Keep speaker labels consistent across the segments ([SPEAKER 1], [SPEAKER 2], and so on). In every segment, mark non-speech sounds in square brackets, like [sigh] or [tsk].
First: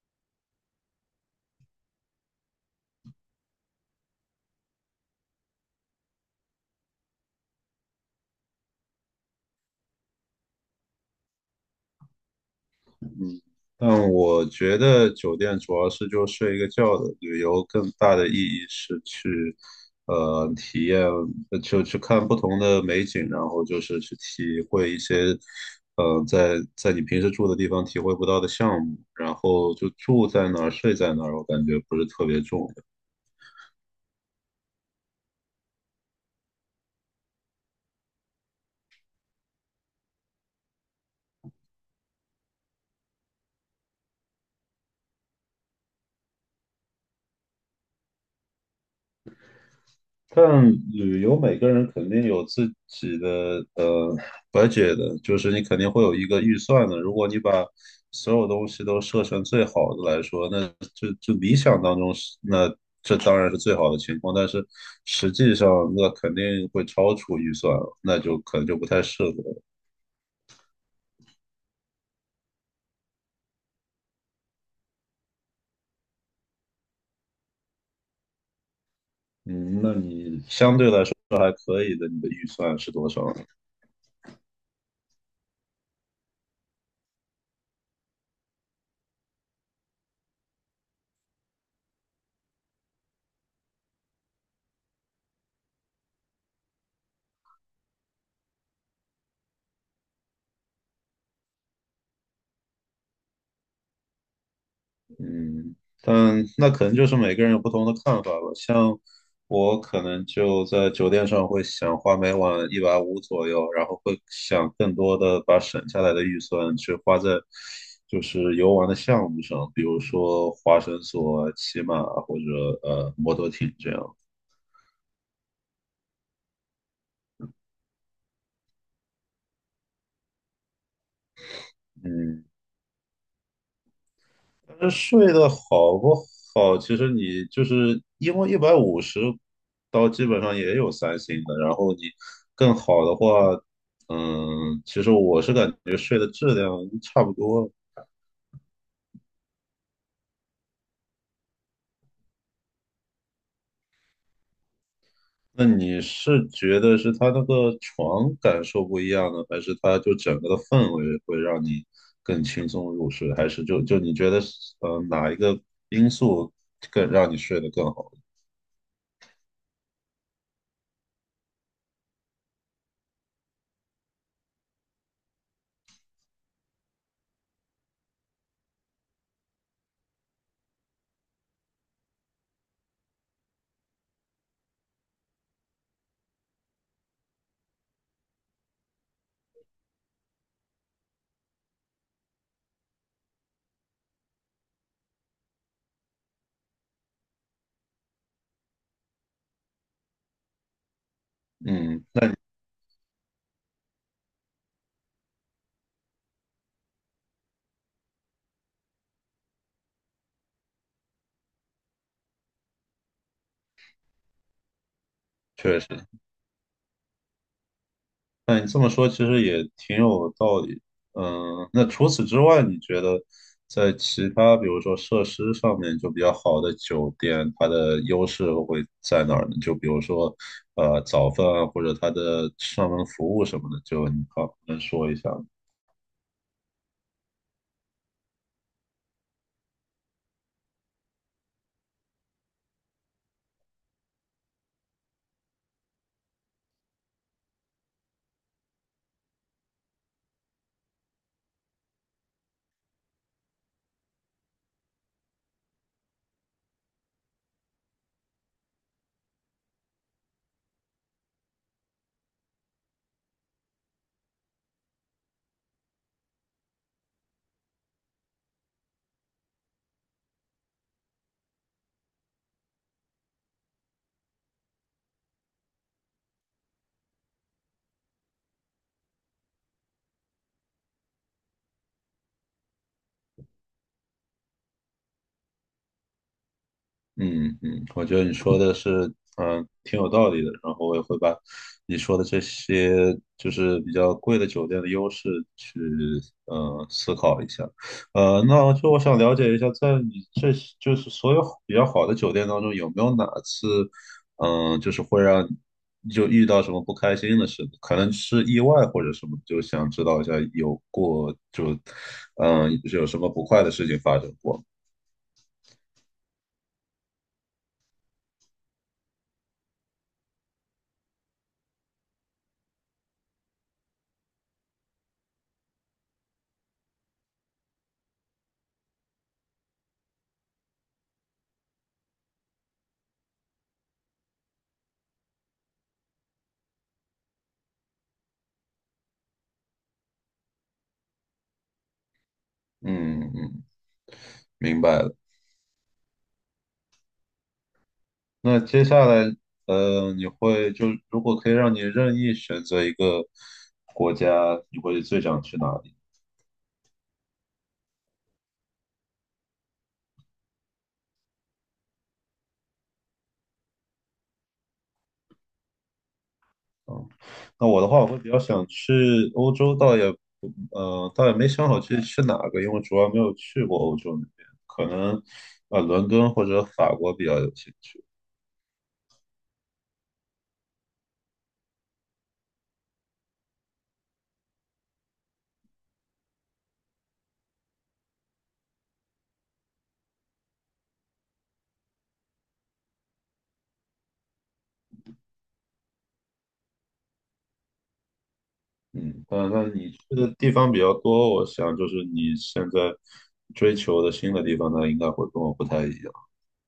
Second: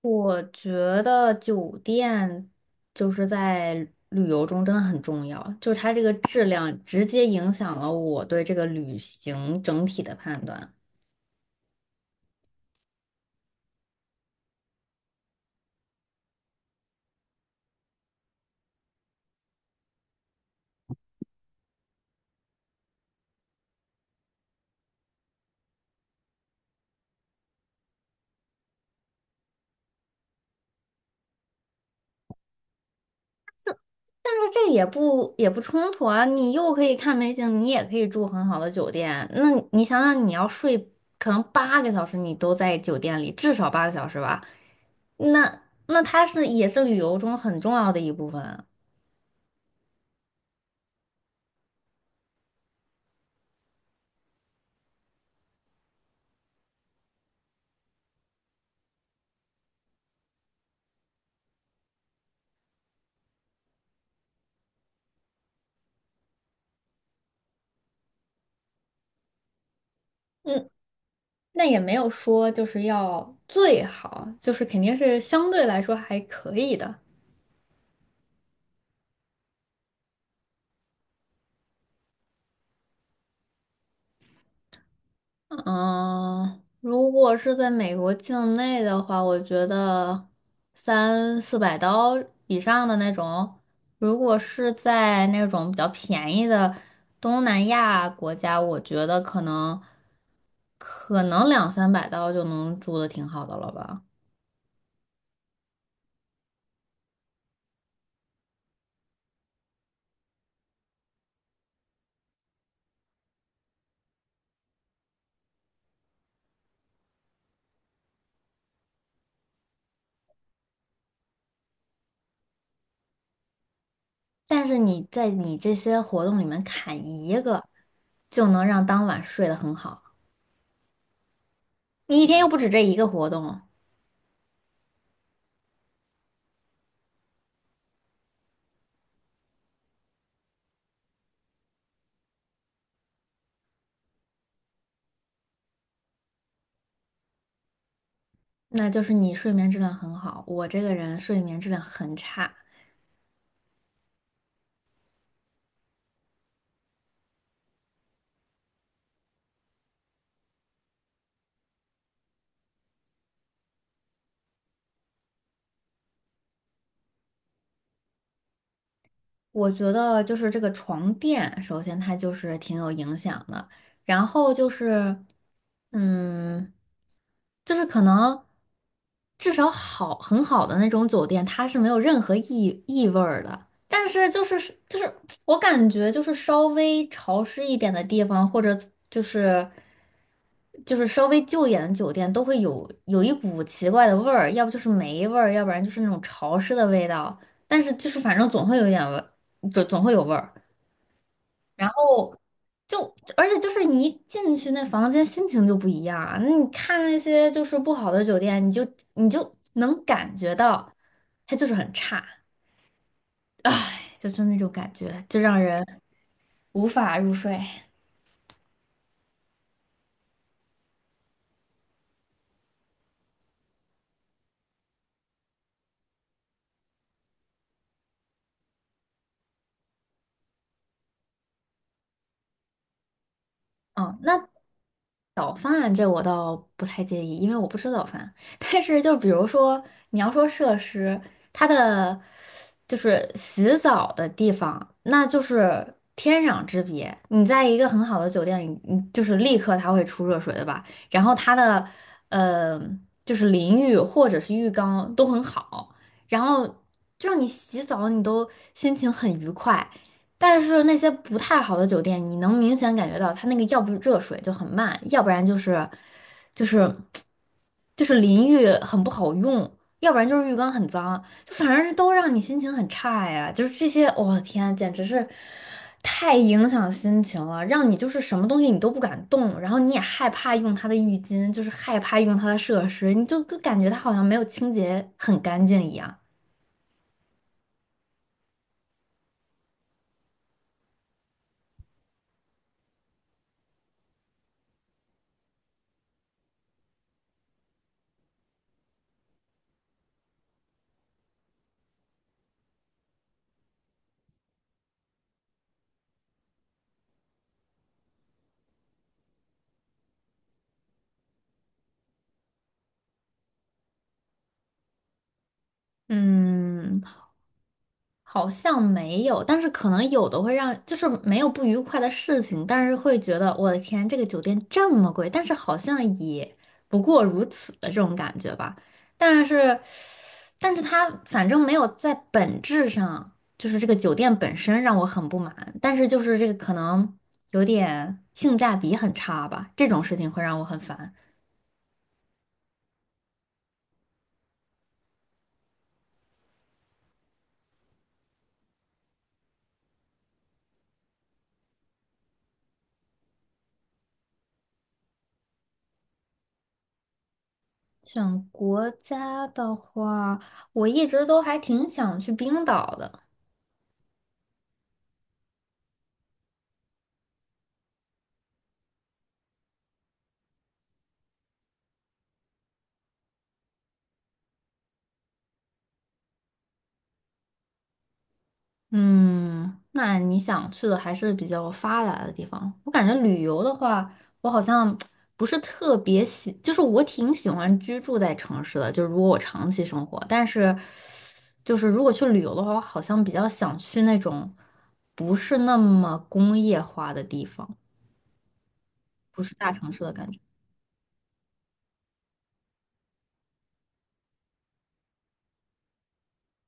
[SPEAKER 1] 我觉得酒店就是在旅游中真的很重要，就是它这个质量直接影响了我对这个旅行整体的判断。
[SPEAKER 2] 但我觉得酒店主要是就睡一个觉的，旅游更大的意义是去，体验，就去看不同的美景，然后就是去体会一些，在你平时住的地方体会不到的项目，然后就住在哪儿，睡在哪儿，我感觉不是特别重。
[SPEAKER 1] 但是这也不冲突啊，你又可以看美景，你也可以住很好的酒店。那你想想，你要睡可能八个小时，你都在酒店里，至少八个小时吧？那它也是旅游中很重要的一部分。
[SPEAKER 2] 但旅游每个人肯定有自己的budget 的，就是你肯定会有一个预算的。如果你把所有东西都设成最好的来说，那就理想当中是那，这当然是最好的情况，但是实际上那肯定会超出预算了，那就可能就不太适合了。
[SPEAKER 1] 嗯。那也没有说就是要最好，就是肯定是相对来说还可以的。
[SPEAKER 2] 嗯，那你相对来说还可以的，你的预算是多少？
[SPEAKER 1] 嗯，如果是在美国境内的话，我觉得三四百刀以上的那种，如果是在那种比较便宜的东南亚国家，我觉得可能两三百刀就能住的挺好的了吧。
[SPEAKER 2] 嗯，但那可能就是每个人有不同的看法吧。像我可能就在酒店上会想花每晚一百五左右，然后会想更多的把省下来的预算去花在就是游玩的项目上，比如说滑绳索、骑马或者摩托艇这样。
[SPEAKER 1] 但是你在你这些活动里面砍一个，就能让当晚睡得很好。你一天
[SPEAKER 2] 嗯，
[SPEAKER 1] 又不止这一个活动，
[SPEAKER 2] 这睡得好不好，其实你就是因为150刀基本上也有三星的，然后你更好的话，嗯，其实我是感觉睡的质量差不多。
[SPEAKER 1] 那就是你睡眠质量很好。我这个人睡眠质量很差，
[SPEAKER 2] 那你是觉得是它那个床感受不一样呢，还是它就整个的氛围会让你更轻松入睡，还是就你觉得哪一个因素更让你睡得更好？
[SPEAKER 1] 我觉得就是这个床垫，首先它就是挺有影响的，然后就是，嗯。就是可能至少很好的那种酒店，它是没有任何异味儿的。但是就是我感觉就是稍微潮湿一点的地方，或者就是就是稍微旧一点的酒店，都会有一股奇怪的味儿，要不就是霉味儿，要不然就是那种潮湿的味道。但是就是反正总会有一点味，就总会有味儿。然
[SPEAKER 2] 嗯，那你
[SPEAKER 1] 后就，而且就是你一进去那房间，心情就不一样啊。那你看那些就是不好的酒店，你就能感觉到它就是很差，唉，就是那种感觉，就让
[SPEAKER 2] 确
[SPEAKER 1] 人
[SPEAKER 2] 实。
[SPEAKER 1] 无法入睡。
[SPEAKER 2] 那你这么说其实也挺有道理。嗯，那除此之外，你觉得在其他比如说设施上面就比较好的酒店，它的优势会在哪儿呢？就比如说早饭啊，或者它的上门服务什么的，就
[SPEAKER 1] 嗯，
[SPEAKER 2] 你
[SPEAKER 1] 那
[SPEAKER 2] 好能说一下吗？
[SPEAKER 1] 早饭这我倒不太介意，因为我不吃早饭。[laughs] 但是就比如说你要说设施，它的就是洗澡的地方，那就是天壤之别。你在一个很好的酒店里，你就是立刻它会出热水的吧？然后它的呃就是淋浴或者是浴缸都很好，然后就让你洗澡，你都心情很愉快。但是那些不太好的酒店，你能明显感觉到它那个要不是热水就很慢，要不然就是就是淋浴很不好用，要不然就是浴缸很脏，就反正是都让你心情很差呀。就是这些，我的天，简直是太影响心情了，让你就是什么东西你都不敢动，然后你也害怕用它的浴巾，就是害怕用它的设施，你就感觉它好像没有清洁很干净一样。
[SPEAKER 2] 嗯嗯，我觉得你说的是，挺有道理的。然后我也会把你说的这些，就是比较贵的酒店的优势去，思考一下。那就我想了解一下，在你这就是所有比较好的酒店当中，有没有哪次，就是会让你就遇到什么不开心的事，可能是意外或者什么，就想知道一下有过就，有什么不快的事情发生过？
[SPEAKER 1] 嗯，好像没有，但是可能有的会让，就是没有不愉快的事情，但是会觉得我的天，这个酒店这么贵，但是好像也不过如此的这种感觉吧。但是，但是，它反正没有在本质上，就是这个酒店本身让我很不满，但是就是这个可能有点性价比很差吧，这种事情会让我很烦。
[SPEAKER 2] 嗯嗯，明白了。那接下来，你会就如果可以让你任意选择一个国家，你会最想去哪里？
[SPEAKER 1] 选国家的话，我一直都还挺想去冰岛的。
[SPEAKER 2] 嗯，那我的话，我会比较想去欧洲，倒也没想好去哪个，因为主要没有去过欧洲那边，可能伦敦或者法国比较有兴趣。
[SPEAKER 1] 嗯，那你想去的还是比较发达的地方。我感觉旅游的话，我好像 [tsk] 不是特别喜，就是我挺喜欢居住在城市的，就是如果我长期生活，但是就是如果去旅游的话，我好像比较想去那种不是那么工业化的地方，
[SPEAKER 2] 嗯，
[SPEAKER 1] 不
[SPEAKER 2] 但
[SPEAKER 1] 是
[SPEAKER 2] 那
[SPEAKER 1] 大城
[SPEAKER 2] 你去
[SPEAKER 1] 市的感
[SPEAKER 2] 的
[SPEAKER 1] 觉。
[SPEAKER 2] 地方比较多，我想就是你现在追求的新的地方，那应该会跟我不太一样。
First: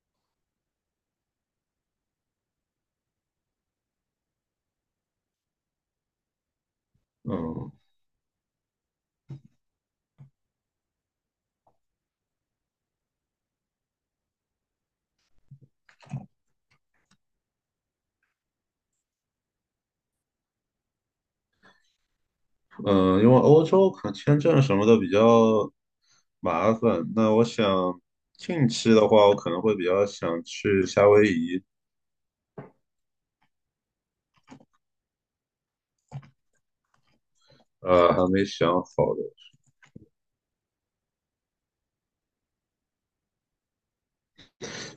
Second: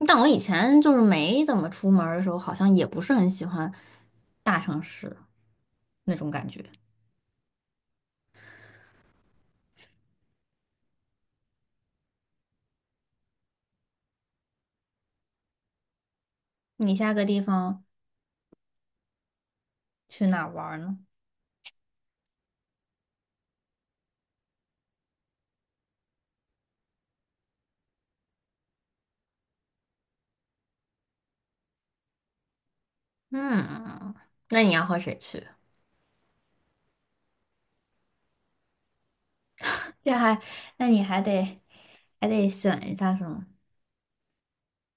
[SPEAKER 1] 但我以前就是没怎么出门儿的时候，好像也不是很喜欢大城市那种感觉。
[SPEAKER 2] 嗯，
[SPEAKER 1] 你下个地方去哪儿玩儿呢？
[SPEAKER 2] 嗯，因为欧洲可能签证什么的比较麻烦，那我想近期的话，我可能会比较想去夏威夷，
[SPEAKER 1] 嗯，那你要和谁去？
[SPEAKER 2] 还没想好的。
[SPEAKER 1] 这还，那你还得选一下是吗？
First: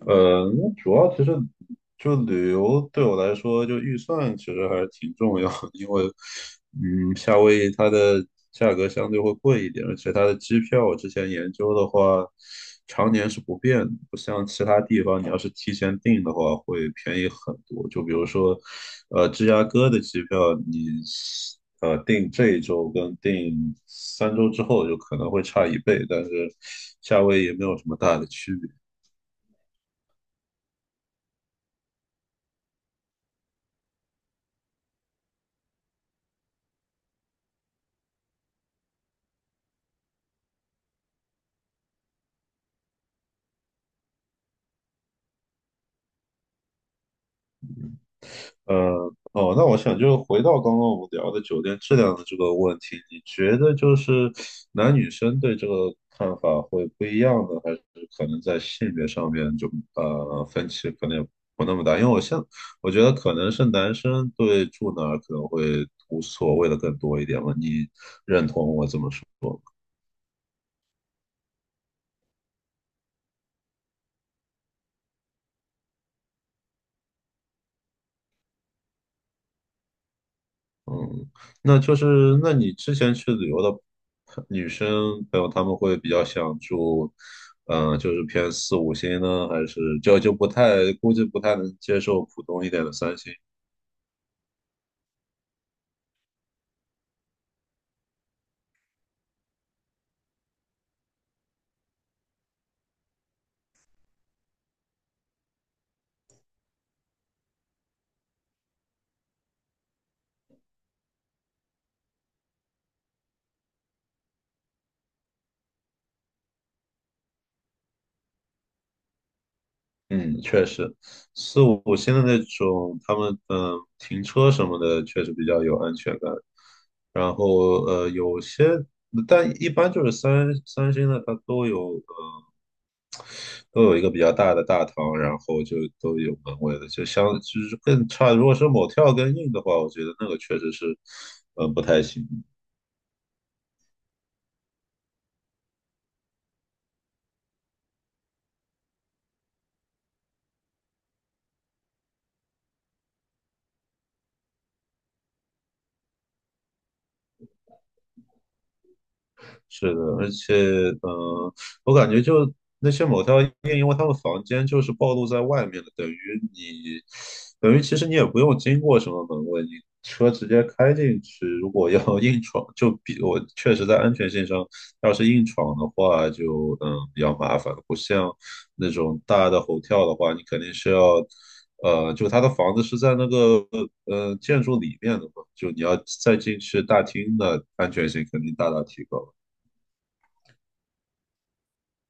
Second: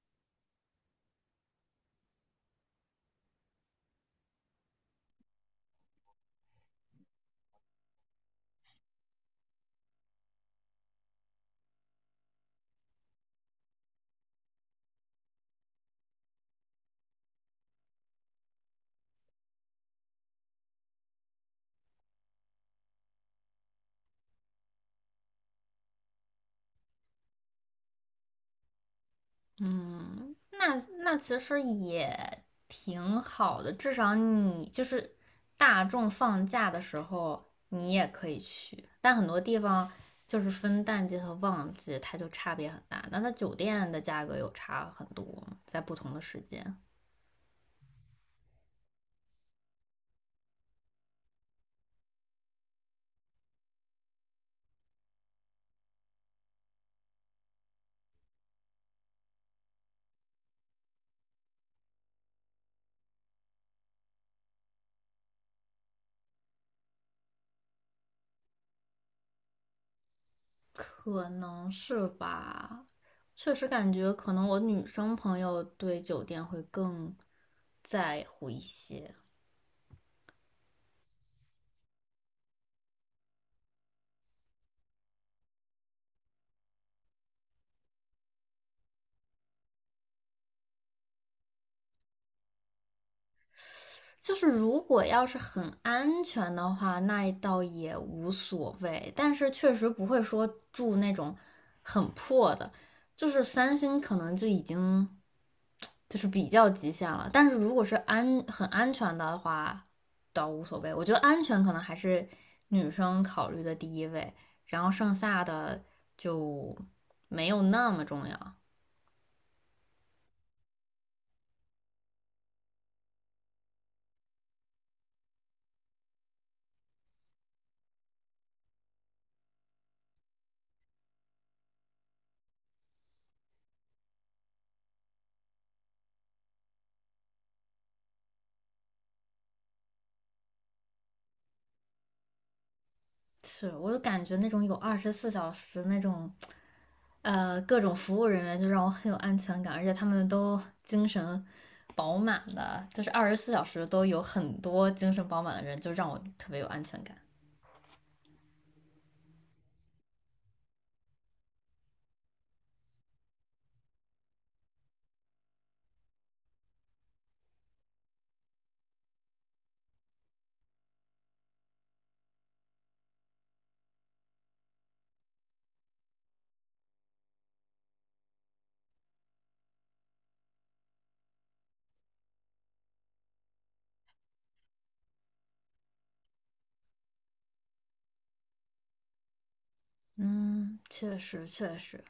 [SPEAKER 2] 那主要其实就旅游对我来说，就预算其实还是挺重要的，因为夏威夷它的价格相对会贵一点，而且它的机票我之前研究的话，常年是不变的，不像其他地方，你要是提前订的话会便宜很多。就比如说，芝加哥的机票你订这一周跟订3周之后就可能会差一倍，但是夏威夷没有什么大的区别。
[SPEAKER 1] 嗯，那其实也挺好的，至少你就是大众放假的时候，你也可以去。但很多地方就是分淡季和旺季，它就差别很大。那它酒店的价格有差很多，在不同的时间。
[SPEAKER 2] 呃，哦，那我想就是回到刚刚我们聊的酒店质量的这个问题，你觉得就是男女生对这个看法会不一样呢，还是可能在性别上面就分歧可能也不那么大？因为我觉得可能是男生对住哪儿可能会无所谓的更多一点吧，你认同我这么说？
[SPEAKER 1] 可能是吧，确实感觉可能我女生朋友对酒店会更在乎一些。
[SPEAKER 2] 嗯，那就是那你之前去旅游的女生朋友，她们会比较想住，就是偏四五星呢，还是就不太估计不太能接受普通一点的三星？
[SPEAKER 1] 就是如果要是很安全的话，那倒也无所谓。但是确实不会说住那种很破的，就是三星可能就已经就是比较极限了。但是如果是很安全的话，倒无所谓。我觉得安全可能还是女生考虑的第一位，然后剩下的就没有那么重要。
[SPEAKER 2] 嗯，确实，四五星的那种，他们停车什么的确实比较有安全感。然后但一般就是三星的，它都有。都有一个比较大的大堂，然后就都有门卫的，就是更差。如果是某跳更硬的话，我觉得那个确实是，嗯，不太行。
[SPEAKER 1] 是我就感觉那种有二十四小时那种，各种服务人员就让我很有安全感，而且他们都精神饱满的，就是二十四小时都有很多精神饱满的人，就让我特别有安全感。
[SPEAKER 2] 是的，而且，嗯、我感觉就那些某条 t 夜，因为他们房间就是暴露在外面的，你，等于其实你也不用经过什么门卫，你车直接开进去。如果要 [laughs] 硬闯，我确实在安全性上，要是硬闯的话就，比较麻烦，不像那种大的 h 跳的话，你肯定是要。就他的房子是在那个建筑里面的嘛，就你要再进去大厅的安全性肯定大大提高。
[SPEAKER 1] 嗯，确实确实。